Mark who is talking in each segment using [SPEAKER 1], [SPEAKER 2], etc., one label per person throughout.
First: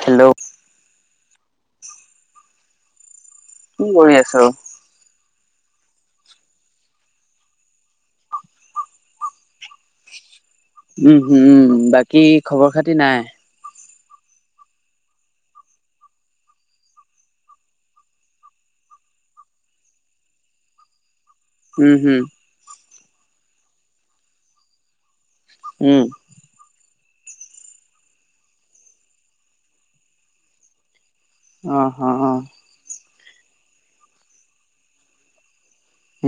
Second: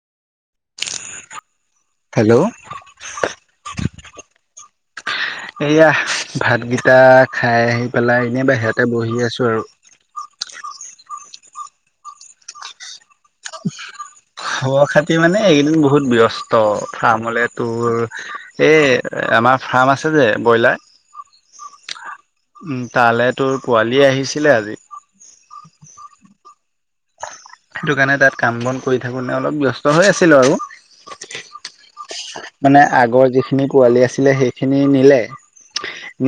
[SPEAKER 1] Hello!
[SPEAKER 2] Hello [inaudible]
[SPEAKER 1] কি কৰি আছাৰো?
[SPEAKER 2] এয়া ভাতকেইটা খাই আহি পেলাই এনেই বাহিৰতে বহি আছো আৰু।
[SPEAKER 1] [inaudible] উম হম উম বাকী খবৰ খাতি নাই?
[SPEAKER 2] খবৰ খাতি মানে এইকেইদিন বহুত ব্যস্ত ফাৰ্মলে তোৰ এ আমাৰ ফাৰ্ম আছে যে ব্ৰইলাৰ
[SPEAKER 1] উম হম।
[SPEAKER 2] উম তালে তোৰ পোৱালি আহিছিলে আজি।
[SPEAKER 1] উম।
[SPEAKER 2] সেইটো কাৰণে তাত কাম বন কৰি থাকো ন অলপ ব্যস্ত হৈ আছিলো আৰু।
[SPEAKER 1] অ হ
[SPEAKER 2] মানে আগৰ যিখিনি পোৱালি আছিলে সেইখিনি নিলে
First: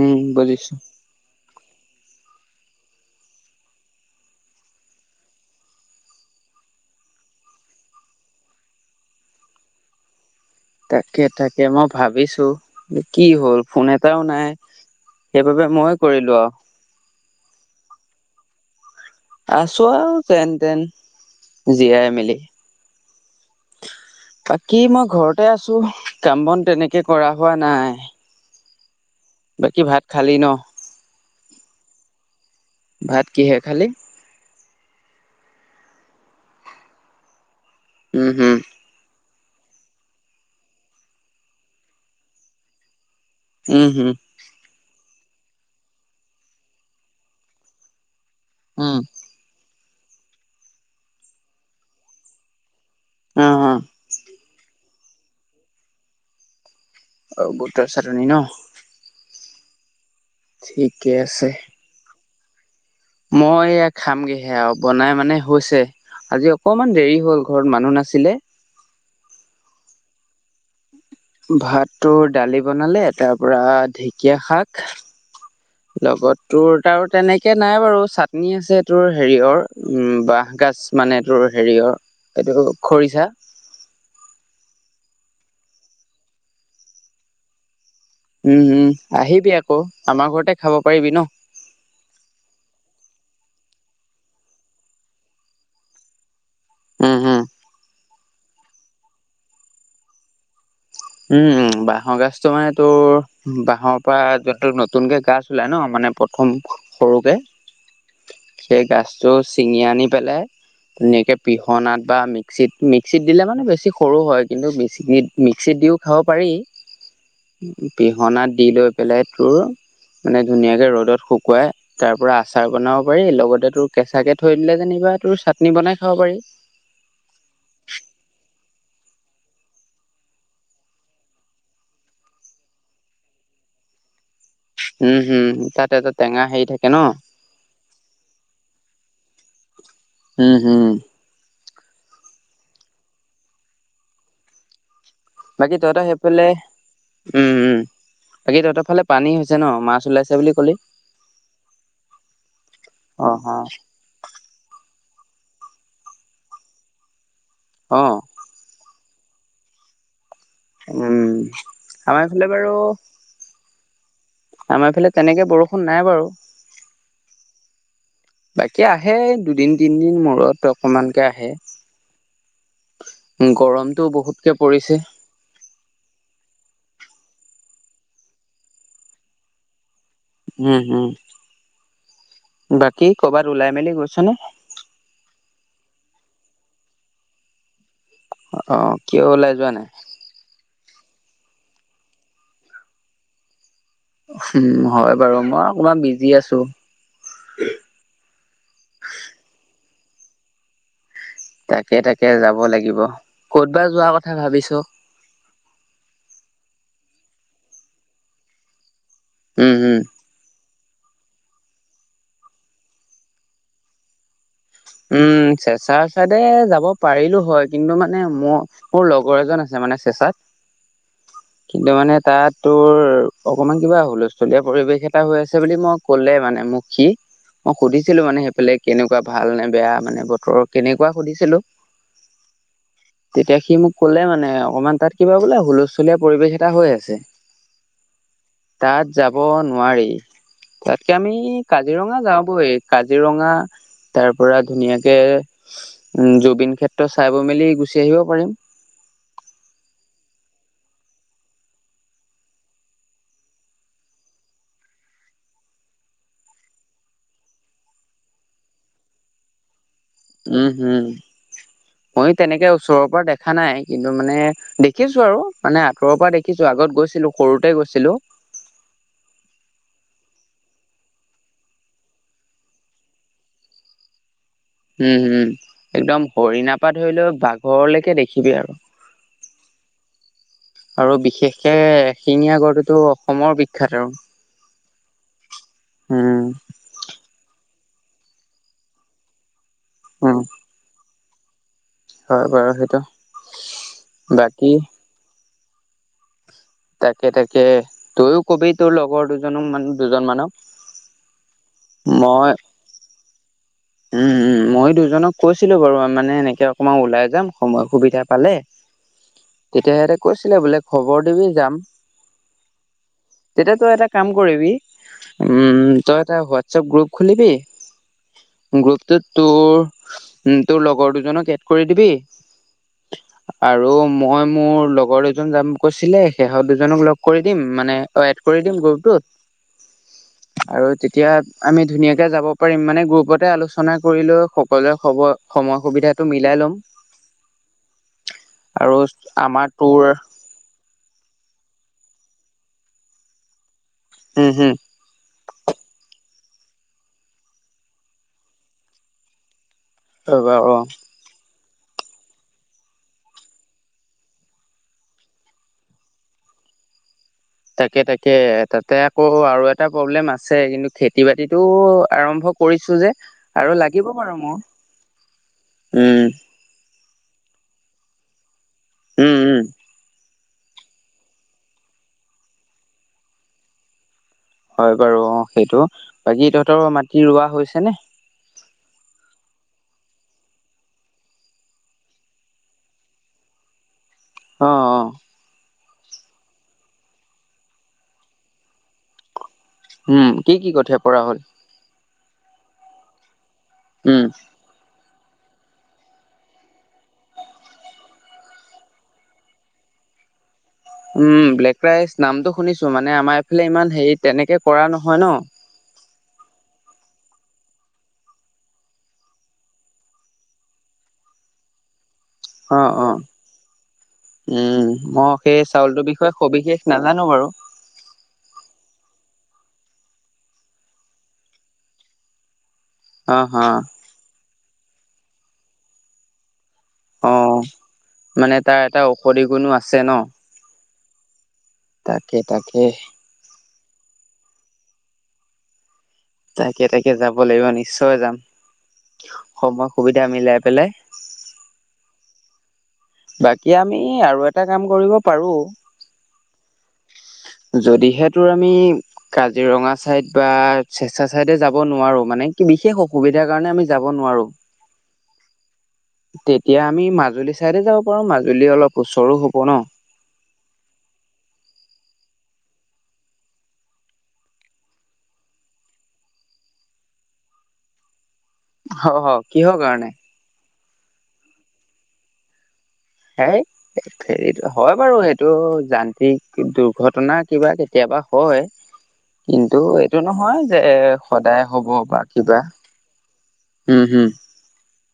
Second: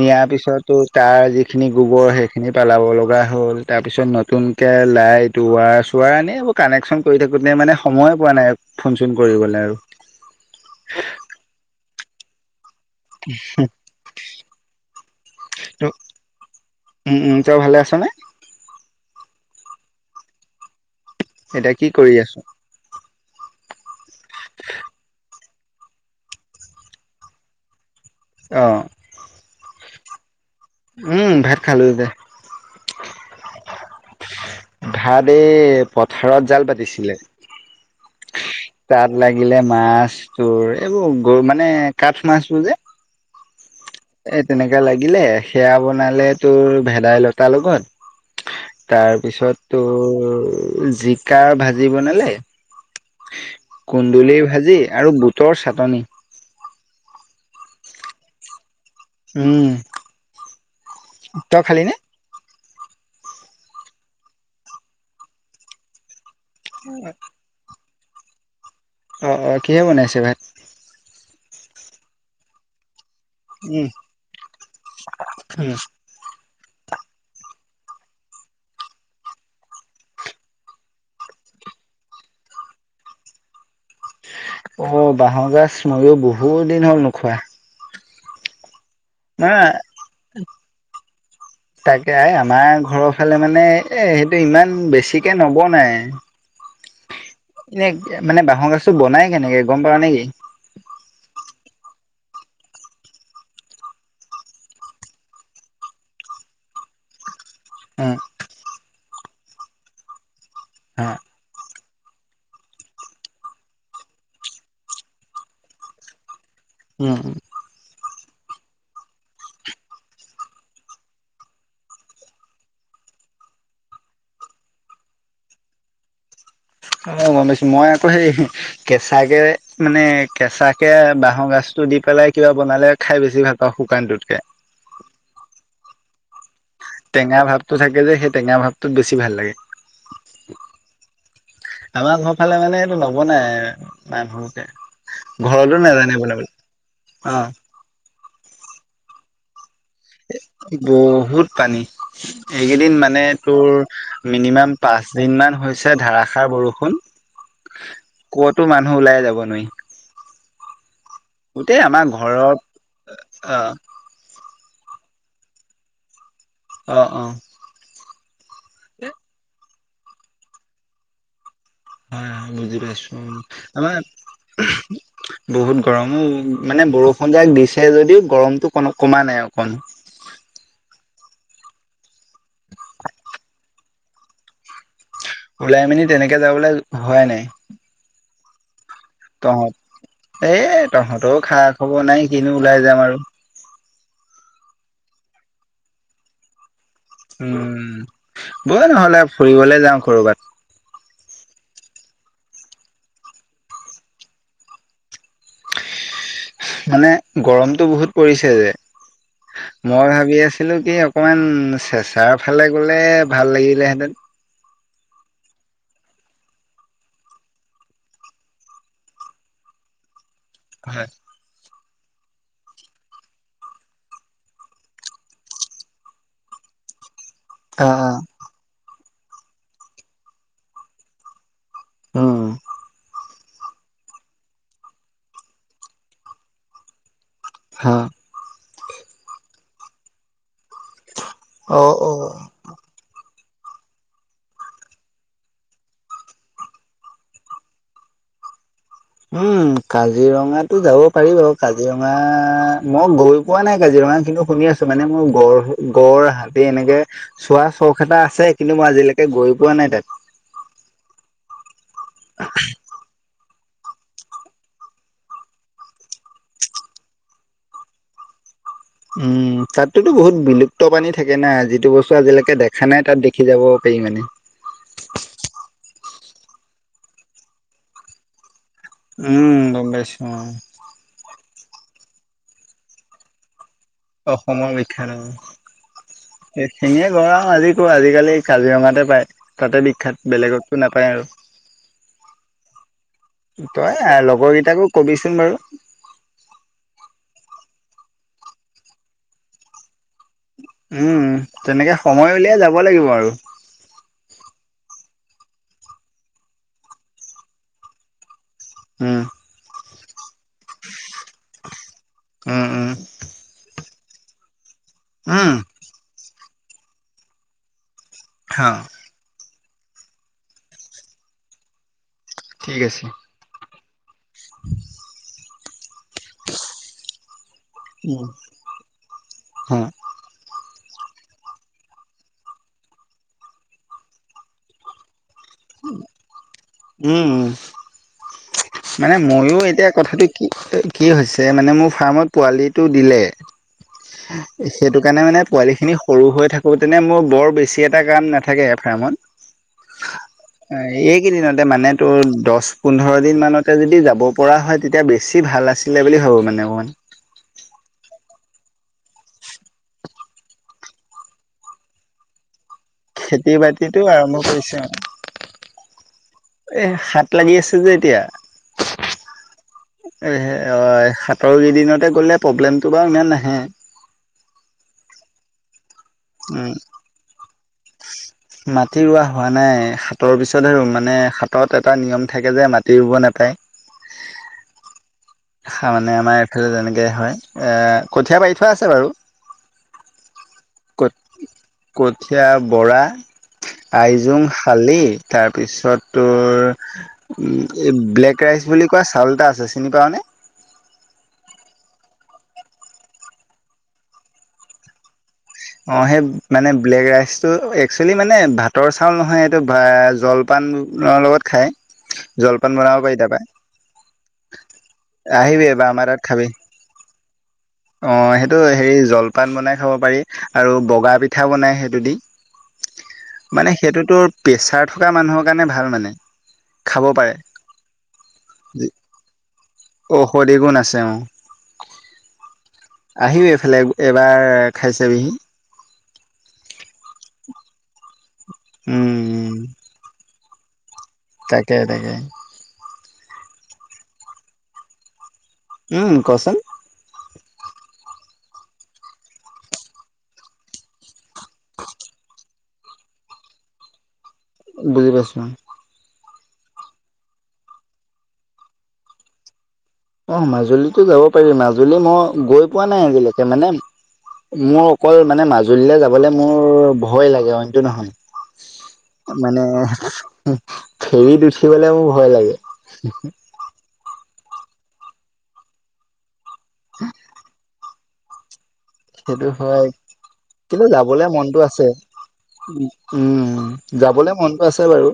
[SPEAKER 1] উম বুজিছো
[SPEAKER 2] পিছতো তাৰ যি যিখিনি গোবৰ সেইখিনি পেলাব লগা হ'ল তাৰপিছত নতুনকৈ লাইট উৱা চোৱা এনে এইবো উ কানেকচন কৰি থাকোতে মানে সময়ে পোৱা নাই ফোন চোন কৰিবলে আৰু।
[SPEAKER 1] তাকে তাকে মই ভাবিছো। কি হ'ল ফোন এটাও নাই সেইবাবে মই কৰিলো আও।
[SPEAKER 2] উম উম তই ভালে আছনে?
[SPEAKER 1] আছো আও যেন তেন।
[SPEAKER 2] এতিয়া কি
[SPEAKER 1] জীয়াই
[SPEAKER 2] কৰি
[SPEAKER 1] মেলি
[SPEAKER 2] আছ?
[SPEAKER 1] বাকী মই ঘৰতে আছো, কাম বন তেনেকে কৰা হোৱা নাই।
[SPEAKER 2] অ।
[SPEAKER 1] বাকী ভাত খালি ন।
[SPEAKER 2] উম ভাত খালো যে
[SPEAKER 1] ভাত কিহে খালি
[SPEAKER 2] ভাত এই পথাৰত জাল পাতিছিলে
[SPEAKER 1] উম হোম
[SPEAKER 2] তাত লাগিলে মাছ তোৰ এইবোৰ গৰু মানে কাঠ মাছবোৰ যে
[SPEAKER 1] উম হুম
[SPEAKER 2] এ তেনেকা লাগিলে, সেয়া বনালে তোৰ ভেদাইলতাৰ লগত
[SPEAKER 1] উম
[SPEAKER 2] তাৰপিছত তোৰ জিকাৰ ভাজি বনালে
[SPEAKER 1] অ অ
[SPEAKER 2] কুন্দুলিৰ ভাজি আৰু বুটৰ চাটনি।
[SPEAKER 1] অ', বুটৰ চাটনি ন?
[SPEAKER 2] উম।
[SPEAKER 1] ঠিকে আছে।
[SPEAKER 2] তই খালি নে
[SPEAKER 1] মই এ খামগেহে আৰু বনাই মানে হৈছে। আজি অকনমান দেৰি হ'ল ঘৰত মানুহ নাছিলে।
[SPEAKER 2] অ' অ' কিহে বনাইছে ভাত?
[SPEAKER 1] ভাতটো দালি বনালে তাৰপৰা
[SPEAKER 2] উম
[SPEAKER 1] ঢেঁকীয়া শাক,
[SPEAKER 2] উম
[SPEAKER 1] লগত তোৰ, তাৰ তেনেকে নাই বাৰু চাটনি আছে তোৰ হেৰিৰ, উম বাঁহগাজ মানে তোৰ হেৰিয়েত, এইটো খৰিচা।
[SPEAKER 2] অ' বাঁহৰ গাজ মোয়ও বহুত দিন হ'ল নোখোৱা।
[SPEAKER 1] উম উম, আহিবি
[SPEAKER 2] না
[SPEAKER 1] আকৌ, আমাৰ ঘৰতে খাব পাৰিবি ন।
[SPEAKER 2] তাকে এ আমাৰ ঘৰৰ ফালে মানে এ সেইটো ইমান বেছিকে নবনাই।
[SPEAKER 1] উম হম
[SPEAKER 2] এনে মানে বাঁহৰগাজটো বনাই কেনেকে গম পাৱা নেকি?
[SPEAKER 1] উম উম, বাঁহৰগাজতো মানে তোৰ, বাঁহৰ পৰা যোনতো নতুনকে গাজ ওলাই ন মানে মানে প্ৰথম, সৰুকে।
[SPEAKER 2] উম।
[SPEAKER 1] সেই গাজটো ছিঙি আনি পেলাই,
[SPEAKER 2] হা
[SPEAKER 1] ধুনীয়াকে পিহ অনাত বা মিক্সিত, মিক্সিত দিলে মানে বেছি সৰু হয়, কিন্তু মিকিনিত্স মিক্সিতদিও খাব পাৰি।
[SPEAKER 2] উম।
[SPEAKER 1] পিহনাত দি লৈ, পেলাই তোৰ মানে ধুনীয়াকে ৰ'দত শুকুৱাই, তাৰ পৰা আচাৰ বনাব পাৰি লগতে তোৰ কেঁচা কে থৈ দিলে যেনিবা কিবা তোৰ চাটনি বনাই খাব পাৰি।
[SPEAKER 2] অ' গম পাইছো, মই আকৌ হেই কেঁচাকে, মানে কেঁচাকে, বাঁহগাজতো টো দি পেলাই কিবা বনালে খাই বেছি ভাল পাওঁ, শুকানটোতকে।
[SPEAKER 1] উম হম, তাতে তাতে।
[SPEAKER 2] টেঙা ভাৱটো থাকে যে, সেই টেঙা ভাৱটোত বেছি ভাল লাগে।
[SPEAKER 1] হম, হম।
[SPEAKER 2] আমাৰ ঘৰফালে মানে এইটো নবনাই, মানুহকে
[SPEAKER 1] বাকী তহঁতৰ হৈইফালে,
[SPEAKER 2] অ
[SPEAKER 1] উম, উম, বাকী তহঁতৰফালে পানী হৈছে ন? মা
[SPEAKER 2] বহুত পানী। এইকেইদিন মানে
[SPEAKER 1] অ অ
[SPEAKER 2] তোৰ মিনিমাম পাচ দিনমান হৈছে ধাৰাসাৰ বৰষুণ,
[SPEAKER 1] অ
[SPEAKER 2] ক'তো মানু ওলাই যাব নোৱাৰি।
[SPEAKER 1] উম
[SPEAKER 2] গোটেই আমাৰ ঘৰত অ'-আহ
[SPEAKER 1] আমাৰফালে তেনেকে বৰষুণ নাই বাৰু।
[SPEAKER 2] অ', অ'।
[SPEAKER 1] বাকী আহে, দুদিন-তিনদিন মূৰত অকমানকে আহে।
[SPEAKER 2] হয়, হয়, বুজি পাইছো। আমাৰ
[SPEAKER 1] গৰমতটো বহুতকে পৰিছে।
[SPEAKER 2] বহুত গৰম ঔ মানে বৰষুণ যাক দিছে যদিও, গৰমতটো ক-কমা নাই অকণ।
[SPEAKER 1] উম, উম, বাকী কৰ'বাত ওলাই-মেলি গৈ ছানে?
[SPEAKER 2] ওলাই-মেলি তেনেকে যাবলৈ হোৱাই নাই।
[SPEAKER 1] অ', কিয় ওলাই যোৱা নাই?
[SPEAKER 2] তহঁতও খা-খবৰ নাই, কিনো ওলাই যাম আৰু।
[SPEAKER 1] উম, হয় বাৰু। মই অকমান বিজি আছো।
[SPEAKER 2] উম, বল নহ'লে ফুৰিবলে যাওঁ কৰ'বাত।
[SPEAKER 1] তাকে তাকে যাব লাগিব ক'ত বা যোৱা কথা ভাবিছ
[SPEAKER 2] মানে গৰমতটো বহুত পৰিছে যে
[SPEAKER 1] উম উম
[SPEAKER 2] মই ভাবি আছো আছিলো কি অকমান চেঁচাৰ ফালে গ'লে ভাল লাগিলে হেঁতেন
[SPEAKER 1] উম চেচা চাইডে যাব পাৰিলো হয় কিন্তু মানে মোৰ মোৰ লগৰ এজন আছে ম মানে চেচাত
[SPEAKER 2] হয়
[SPEAKER 1] কিন্তু মানে তাত তোৰ অকমান কিবা হুলস্থুলীয়া পৰিবেশ এটা হৈ আছে বুলি মই ক'লে মানে মুখী মই
[SPEAKER 2] অ
[SPEAKER 1] সুধিছিলো মানে সেইফালে কেনেকুৱা ভাল নে বেয়া মানে বতৰৰ কেনেকুৱা সুধিছিলো
[SPEAKER 2] হম
[SPEAKER 1] তেতিয়া সি মোক কলে মানে অকমান তাত কিবা বোলে হুলস্থুলীয়া পৰিৱেশ এটা হৈ আছে
[SPEAKER 2] হা
[SPEAKER 1] তাত যাব নোৱাৰি তাকে আমি
[SPEAKER 2] অ অ
[SPEAKER 1] কাজিৰঙা যাও বই কাজিৰঙা তাৰ পৰা ধুনীয়াকে উম জুবিন ক্ষেত্ৰ চাই বৈ মেলি গুচি আহিব পাৰিম
[SPEAKER 2] উম কাজিৰঙা যাব পাৰি বাৰ কাজিৰঙা মই গৈ পোৱা নাই কাজিৰঙ কিমান খিনি শুনি আছো মানে মোৰ গড় গড় হাতী এনেকে চোৱা চখ এটা আছে কিন্তু মই আজি একে গৈ পোৱা নাই তাত
[SPEAKER 1] উম হম ময় তেনেকে ওচৰৰ পৰা দেখা দেখা নাই কিন্তু মানে দেখিছো আৰু মানে আঁতৰৰ পৰা দেখিছো আগত গৈছিলো সৰুতে গৈছিলো [unintelligible]
[SPEAKER 2] উম তাতোতো বহুত বিলুপ্ত পানী থাকে না যিটো বস্তু আজিলৈকে দেখা নাই তাত দেখি যাব মানে
[SPEAKER 1] উম হম একদম হৰিণাৰ পৰা ধৰি লওক বাঘৰলৈকে দেখিবি আৰু
[SPEAKER 2] উম গম পাইছো
[SPEAKER 1] বিশ শিঙীয়া গড়টোতো অসমৰ বিশ
[SPEAKER 2] অসমৰ [unintelligible]
[SPEAKER 1] উম
[SPEAKER 2] আজিকালি কাজিৰঙাতে পায় তাতে বিখ্যাত
[SPEAKER 1] উম
[SPEAKER 2] বেলেগতো নাপায় আৰু
[SPEAKER 1] হয় বাৰু সেইটো
[SPEAKER 2] তই লগৰ
[SPEAKER 1] বাকী
[SPEAKER 2] কেইটাকো কবিচোন বাৰু
[SPEAKER 1] তাকে তাকে তইয়ও কবি তোৰ লগৰ দুজনো মানহ
[SPEAKER 2] উম উম তেনেকে সময়
[SPEAKER 1] মই
[SPEAKER 2] উলিয়াই যাব লাগিব আৰু
[SPEAKER 1] উম উম মইো দুজনক কৈছিলো বাৰু মানে এনেকে অকণমান ওলাই যাম সময় সুবিধা পালে
[SPEAKER 2] হম
[SPEAKER 1] তেতিয়া সিহঁতে কৈছিলে বোলে খবৰ দিবি যাম
[SPEAKER 2] উম উম
[SPEAKER 1] তেতিয়া তই এটা কাম কৰিবি উম তই এটা হোৱাটছপ গ্ৰুপ খুলিবি
[SPEAKER 2] হা
[SPEAKER 1] গ্ৰুপটোত তোৰ তোৰ লগৰ দুজনক এড কৰি দিবি
[SPEAKER 2] ঠিক আছে
[SPEAKER 1] আৰু মই মোৰ লগৰ দুজন যাম কৈছিলে শেহত দুজনক লগ কৰি দিম মানে অ
[SPEAKER 2] উম
[SPEAKER 1] এড কৰি দিম
[SPEAKER 2] হা
[SPEAKER 1] গ্ৰুপটোত আৰু তেতিয়া আমি ধুনীয়াকৈ যাব পাৰিম মানে গ্ৰুপতে আলোচনা কৰিলেও সকলোৱে খ'বৰ সময় সুবিধাটো মিলাই ল'ম
[SPEAKER 2] উম উম
[SPEAKER 1] আৰু
[SPEAKER 2] মানে ময়ো
[SPEAKER 1] আমাৰ
[SPEAKER 2] এতিয়া
[SPEAKER 1] তোৰ
[SPEAKER 2] কথাটো কি কি হৈছে মানে
[SPEAKER 1] হম হম
[SPEAKER 2] [unintelligible] ' তেনে মোৰ বৰ বেছি এটা কাম নাথাকে ফাৰ্মত
[SPEAKER 1] অ
[SPEAKER 2] এইকেইদিনত মানে তো দহ পোন্ধৰ দিন মানতে যদি যাব পৰা হয় তেতিয়া বেছি ভাল আছিলে বুলি ভাবোঁ মানে মানে অকমান
[SPEAKER 1] তাকে তাকে তাতে আকৌ আৰু এটা প্ৰব্লেম আছে কিন্তু খেতি বাতিটো আৰম্ভ কৰিছো যে
[SPEAKER 2] খেতি
[SPEAKER 1] আৰু
[SPEAKER 2] বাতিতটো
[SPEAKER 1] লাগিব বাৰু
[SPEAKER 2] আৰম্ভ
[SPEAKER 1] মোৰ
[SPEAKER 2] কৰিছে
[SPEAKER 1] উম
[SPEAKER 2] আৰু এই সাত লাগি আছে যে এতিয়া
[SPEAKER 1] উম উম।
[SPEAKER 2] সাতৰ কেইদিনতে গ'লে প্ৰব্লেমটো বাৰু ইমান নাহে।
[SPEAKER 1] হয় বাৰু অ সেইটো বাকী
[SPEAKER 2] উম
[SPEAKER 1] তহঁতৰ মাটি ৰোৱা হৈছে নে?
[SPEAKER 2] মাটি ৰুোৱা হোৱা নাই হাথৰ পিছত আৰুে মানে হাতত এটা নিয়ম থাকে যে মাটি ৰুব নোপায়।
[SPEAKER 1] অ, অ।
[SPEAKER 2] মানে আমাৰ এইফালে তেনেকৈ হয় কঠীয়া পাৰি থোৱা আছে বাৰু।
[SPEAKER 1] উম কি কি কঠীয়া পৰা হ'ল।
[SPEAKER 2] কঠীয়া বৰা,
[SPEAKER 1] উম
[SPEAKER 2] আইজুং, শালি। তাৰপিছতোৰ এই ব্লেক ৰাইচ বুলি কোৱা চাউল এটা আছে চিনি পাৱ নে?
[SPEAKER 1] উম ব্লেক ৰাইচ নামটো শুনিছো মানে আমাৰ এইফালে ইমান হেৰি তেনেকে কৰা নহয় ন।
[SPEAKER 2] অ সেই মানে ব্লেক ৰাইচটো একচুৱেলি মানে ভাতৰ চাউল নহয় এইটো জলপান। ধানৰ লগত খায়।
[SPEAKER 1] উ
[SPEAKER 2] জলপান বনাব পাৰি তাৰাপা।
[SPEAKER 1] উম মই সেই চাউলটোৰ
[SPEAKER 2] তাত
[SPEAKER 1] বিষয়ে
[SPEAKER 2] খাবি
[SPEAKER 1] সবিশেষ নাজানো বাৰু।
[SPEAKER 2] অ সেইটো হেৰি জলপান বনাই খাব পাৰি আৰু বগা পিঠাও বনাই সেইটো দি।
[SPEAKER 1] অ হা
[SPEAKER 2] মানে সেইটোতো প্ৰেচাৰ থকা মানুহৰ কাৰণে ভাল মানে। খাব
[SPEAKER 1] অ
[SPEAKER 2] পাৰে
[SPEAKER 1] মানে তাৰ এটা ঔষধি গুণো আছে। ন
[SPEAKER 2] ঔষধি গুণ আছে অ।
[SPEAKER 1] তাকে তাকে।
[SPEAKER 2] এইবাৰ খাই চাবিহি।
[SPEAKER 1] তাকে তাকে যাব লাগিব নিশ্চয় যাম
[SPEAKER 2] উম
[SPEAKER 1] সময় সুবিধা মিলাই পেলাই।
[SPEAKER 2] তাকে তাকে
[SPEAKER 1] বাকী আমি আৰু এটা কাম কৰিব। পাৰো
[SPEAKER 2] উম কচোন।
[SPEAKER 1] যদিহেতোৰ আমি কাজিৰঙা চাইদ বা [unintelligible] চাইডে যাব নোৱাৰো মানে কি বিশেষ অসুবিধাৰ কাৰণে আমি যাব নোৱাৰো
[SPEAKER 2] বুজি পাইছ না
[SPEAKER 1] তেতিয়া আমি মাজুলী চাইডে যাব পাৰো মাজুলী অলপ ওচৰো হ'ব ন
[SPEAKER 2] অ মাজুলীতো যাব পাৰি মাজুলী মই গৈ পোৱা নাই আজিলৈকে মানে মোৰ অকল মানে মাজুলীলৈ যাবলৈ মোৰ ভয় লাগে অইনটো নহয়।
[SPEAKER 1] অ অ
[SPEAKER 2] মানে
[SPEAKER 1] কিহৰ কাৰণে
[SPEAKER 2] ফেৰীত উঠিবলে মোৰ ভয় লাগে
[SPEAKER 1] হ হেৰিত হয় বাৰু সেইটো যান্ত্ৰিক দুৰ্ঘটনা কিবা কেতি কেতিয়াবা হয়
[SPEAKER 2] সেইটো
[SPEAKER 1] কিন্তু
[SPEAKER 2] হয়
[SPEAKER 1] এইটো নহয় যে
[SPEAKER 2] কিন্তু যাবলে মনটো
[SPEAKER 1] সদায়
[SPEAKER 2] আছে
[SPEAKER 1] হ'ব বা কিবা।
[SPEAKER 2] উম
[SPEAKER 1] উম হম
[SPEAKER 2] যাবলে মনটো আছে বাৰু।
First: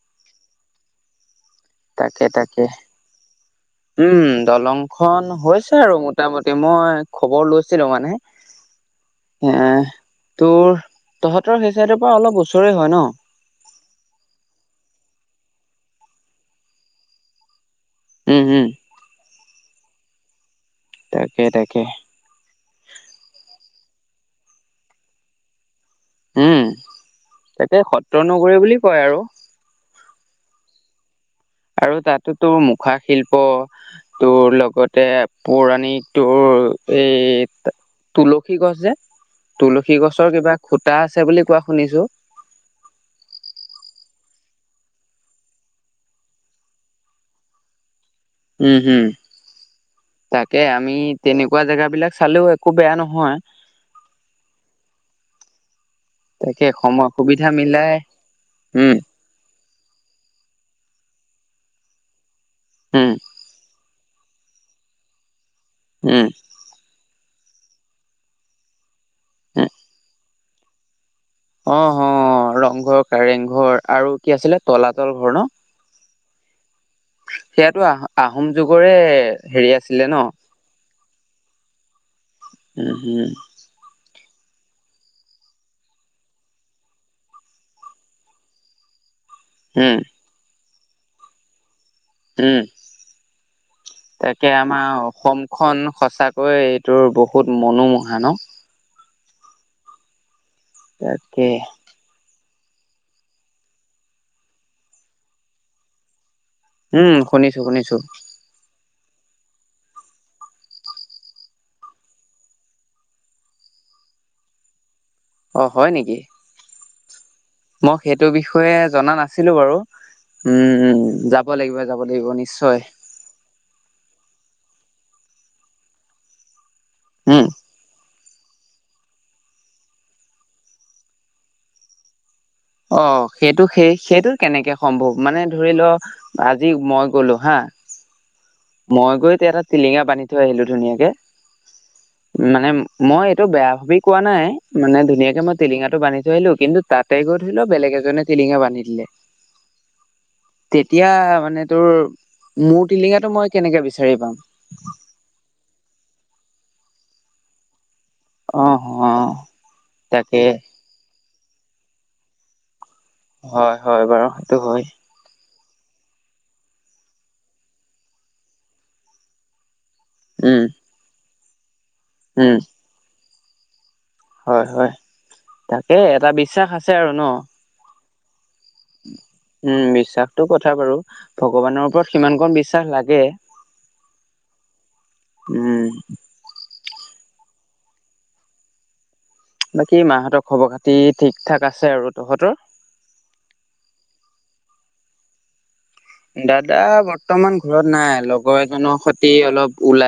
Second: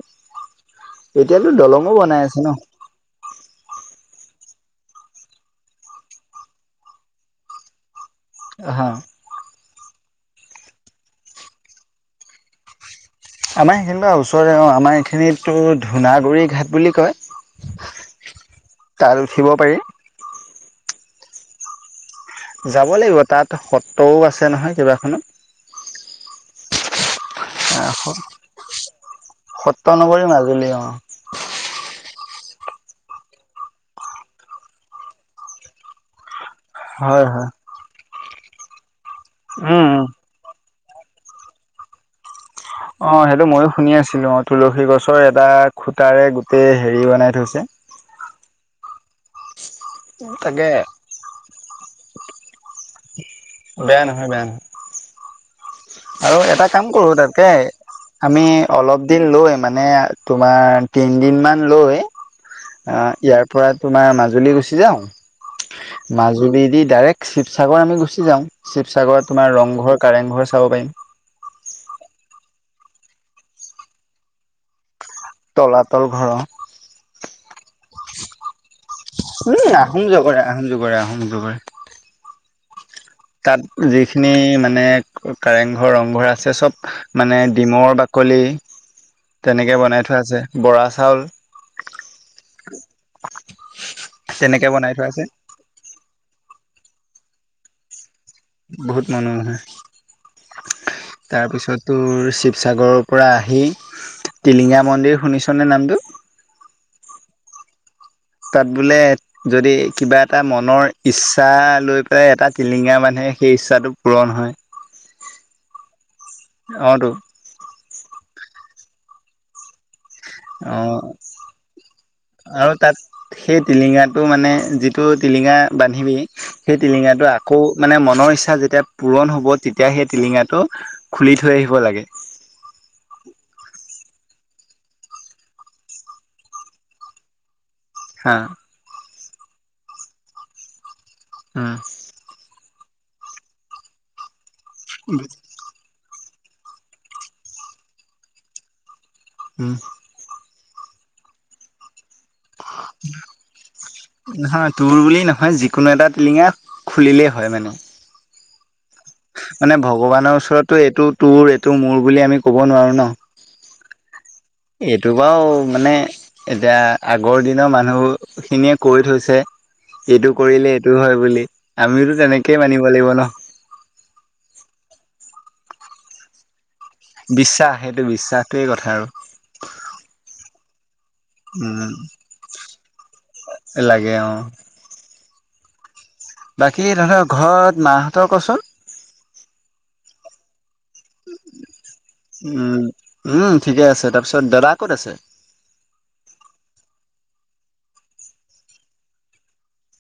[SPEAKER 2] এতিয়াতো দলঙো বনাই
[SPEAKER 1] তাকে
[SPEAKER 2] আছে ন
[SPEAKER 1] তাকে উম। দলং খন হৈছে আৰু মোটামুটি মই খবৰ লৈছিলো মানে।
[SPEAKER 2] আহ।
[SPEAKER 1] এ তোৰ তহঁতৰ সেই চাইডৰ পৰা অলপ ওচৰে হয় ন।
[SPEAKER 2] আমাৰ সেইখিনিব ওচৰে অ আমাৰ এইখিনিতো ধূনাগুৰি ঘাট বুলি কয়।
[SPEAKER 1] উম উম।
[SPEAKER 2] তাত উঠিব পাৰি।
[SPEAKER 1] তাকেই তাকে।
[SPEAKER 2] যাব লাগিব তাত সত্ৰও আছে নহয় কিবাখন।
[SPEAKER 1] উম তাকে সত্ৰ নগৰী বুলি কয় আৰু
[SPEAKER 2] মাজুলিৰ অ
[SPEAKER 1] আৰু তাতো তোৰ মুখা শিল্প তোৰ লগতে পৌৰাণিক তোৰ
[SPEAKER 2] হয় হয়
[SPEAKER 1] এই তুলসী গছ যে
[SPEAKER 2] উম
[SPEAKER 1] তুলসী
[SPEAKER 2] উম
[SPEAKER 1] গছৰ কিবা খুটা আছে বুলি কোৱা শুনিছো।
[SPEAKER 2] অ সেইটো ময়ো শুনি আছিলো অ তুলসী গছৰ এটা খুটাৰে গোটেই হেৰি বনাই থৈছে।
[SPEAKER 1] উম, উম তাকে আমি তেনেকুৱা জেগাবিলাক চালেও একো বেয়া নহয়।
[SPEAKER 2] বেয়া নহয়, বেয়া নহয়। আৰু এটা
[SPEAKER 1] তাকে
[SPEAKER 2] কাম
[SPEAKER 1] সময়
[SPEAKER 2] কৰো তাতকে
[SPEAKER 1] সুবিধা মিলাই
[SPEAKER 2] আমি
[SPEAKER 1] উম
[SPEAKER 2] অলপ দিন লৈ মানে ম তোমাৰ তিন দিন মান লৈ
[SPEAKER 1] উম
[SPEAKER 2] ইয়াৰ পৰা তোমাৰ মাজুলী গুচি যাও,
[SPEAKER 1] উম
[SPEAKER 2] মাজুলী দি ডাইৰেক্ট শিৱসাগৰ আমি গুচি যাও, শিৱসাগৰত তোমাৰ ৰংঘৰ, কাৰেংঘৰ চাব পাৰিম।
[SPEAKER 1] অহ ৰংঘৰ, কাৰেংঘৰ আৰু কি আছিলে তলাতল ঘৰ ন'।
[SPEAKER 2] তলাতল ঘৰ।
[SPEAKER 1] সেইয়াতো আহ-আহোম যুগৰে
[SPEAKER 2] উম
[SPEAKER 1] হেৰি
[SPEAKER 2] আহোম
[SPEAKER 1] আছিলে ন'।
[SPEAKER 2] জগৰে আহোম জগৰে আহোম জগৰে
[SPEAKER 1] [inaudible]
[SPEAKER 2] তাত যিখিনি খিনি মানে কাৰেংঘৰ, ৰংঘৰ আছে। চব মানে ডিমৰ বাকলি
[SPEAKER 1] [inaudible]
[SPEAKER 2] তেনেকে
[SPEAKER 1] উম
[SPEAKER 2] বনাই থোৱা আছে, বৰা চাউল।
[SPEAKER 1] উম, তাকে
[SPEAKER 2] তেনেকে বনাই
[SPEAKER 1] আমাৰ
[SPEAKER 2] থোৱা আছে
[SPEAKER 1] অসমখন সঁচাকৈ তোৰ বহুত মনোমোহা ন'।
[SPEAKER 2] বহুত মানুহ হয়,
[SPEAKER 1] তাকে
[SPEAKER 2] তাৰপিছত তোৰ শিৱসাগৰৰ পৰা আহি টিলিঙা মন্দিৰ শুনিছনে নামটো
[SPEAKER 1] উম, শুনিছো- শুনিছো।
[SPEAKER 2] তাত বোলে যদি কিবা এটা মনৰ ইচ্ছা লৈ পেলাই এটা টিলিঙা মানে সেই ইচ্ছাটো পূৰণ হয়।
[SPEAKER 1] অ' হয় নেকি।
[SPEAKER 2] অটো।
[SPEAKER 1] মই সেইটো বিষয়ে জনা নাছিলো বাৰু। উম,
[SPEAKER 2] অ
[SPEAKER 1] উ যাব লাগিব, যাব লাগিব নিশ্চয়।
[SPEAKER 2] টো মানে যিটো টিলিঙা বান্ধিবি, সেই টিলিঙাটো
[SPEAKER 1] উম
[SPEAKER 2] আকৌ মানে মনৰ যেতিয়া পূৰণ হ'ব, তেতিয়া সেই টিলিঙাটো খুলি থৈ আহিব লাগে।
[SPEAKER 1] অ' সেইটো সেই সেইটো কেনেকে সম্ভৱ মানে ধৰি লও আজি মই গলো হা
[SPEAKER 2] হা
[SPEAKER 1] মই গৈ এতিয়া এটা টিলিঙা বান্ধি থৈ আহিলো ধুনীয়াকে
[SPEAKER 2] অহ।
[SPEAKER 1] মানে মই এইটো বেয়া ভাবি কোৱা নাই মানে ধুনীয়াকে মই টিলিঙা টো বান্ধি লো কিন্তু তাতে গৈ ধৰি লও বেলেগ এজনে টিঙা বান্ধি দিলে।
[SPEAKER 2] উম'।
[SPEAKER 1] তেতিয়া মানে তোৰ মোৰ টিলিঙাতটো মই কেনেকে বিচাৰি পাম
[SPEAKER 2] নহয় তোৰ বুলি নহয়, যিকোনো এটা টিলিঙা খুলিলেই হয় মানে।
[SPEAKER 1] অ'। অ
[SPEAKER 2] মানে ভগৱানৰ
[SPEAKER 1] তাকে
[SPEAKER 2] ওচৰতটো এইটো তোৰ এইটো মোৰ বুলি আমি ক'ব নোৱাৰো ন'
[SPEAKER 1] হয়-হয় বাৰু হয়
[SPEAKER 2] এইটো বাও মানে এতিয়া আগৰ দিনৰ মানুহখিনিয়ে কৰি থৈছে। এইটো
[SPEAKER 1] উম
[SPEAKER 2] কৰিলে, এইটো হয় বুলি, আমিতো তেনেকেই মানিব লাগিব ন'।
[SPEAKER 1] হয়-হয় তাকে এটা বিশ্বাস আছে। আৰু ন
[SPEAKER 2] বিশ্বাস সেইটো বিশ্বাস।
[SPEAKER 1] উম, বিশ্বাসটো কথা বাৰু ভগৱানৰ
[SPEAKER 2] উম
[SPEAKER 1] ওপৰত সিমান কণ বিশ্বাস লাগে।
[SPEAKER 2] লাগে অ।
[SPEAKER 1] উম'।
[SPEAKER 2] বাকী তহৰ ঘৰত মাহঁতৰ কচোন।
[SPEAKER 1] কি মাহঁতৰ খবৰ! খাতি ঠিক ঠাক আছে আৰু তহঁতৰ
[SPEAKER 2] উম-উম ঠিকে আছে, তাৰপিছত দাদা ক'ত আছে।
[SPEAKER 1] দাদা বৰ্তমান ঘৰত নাই লগৰ এজনৰ সৈতে অলপ ওলাই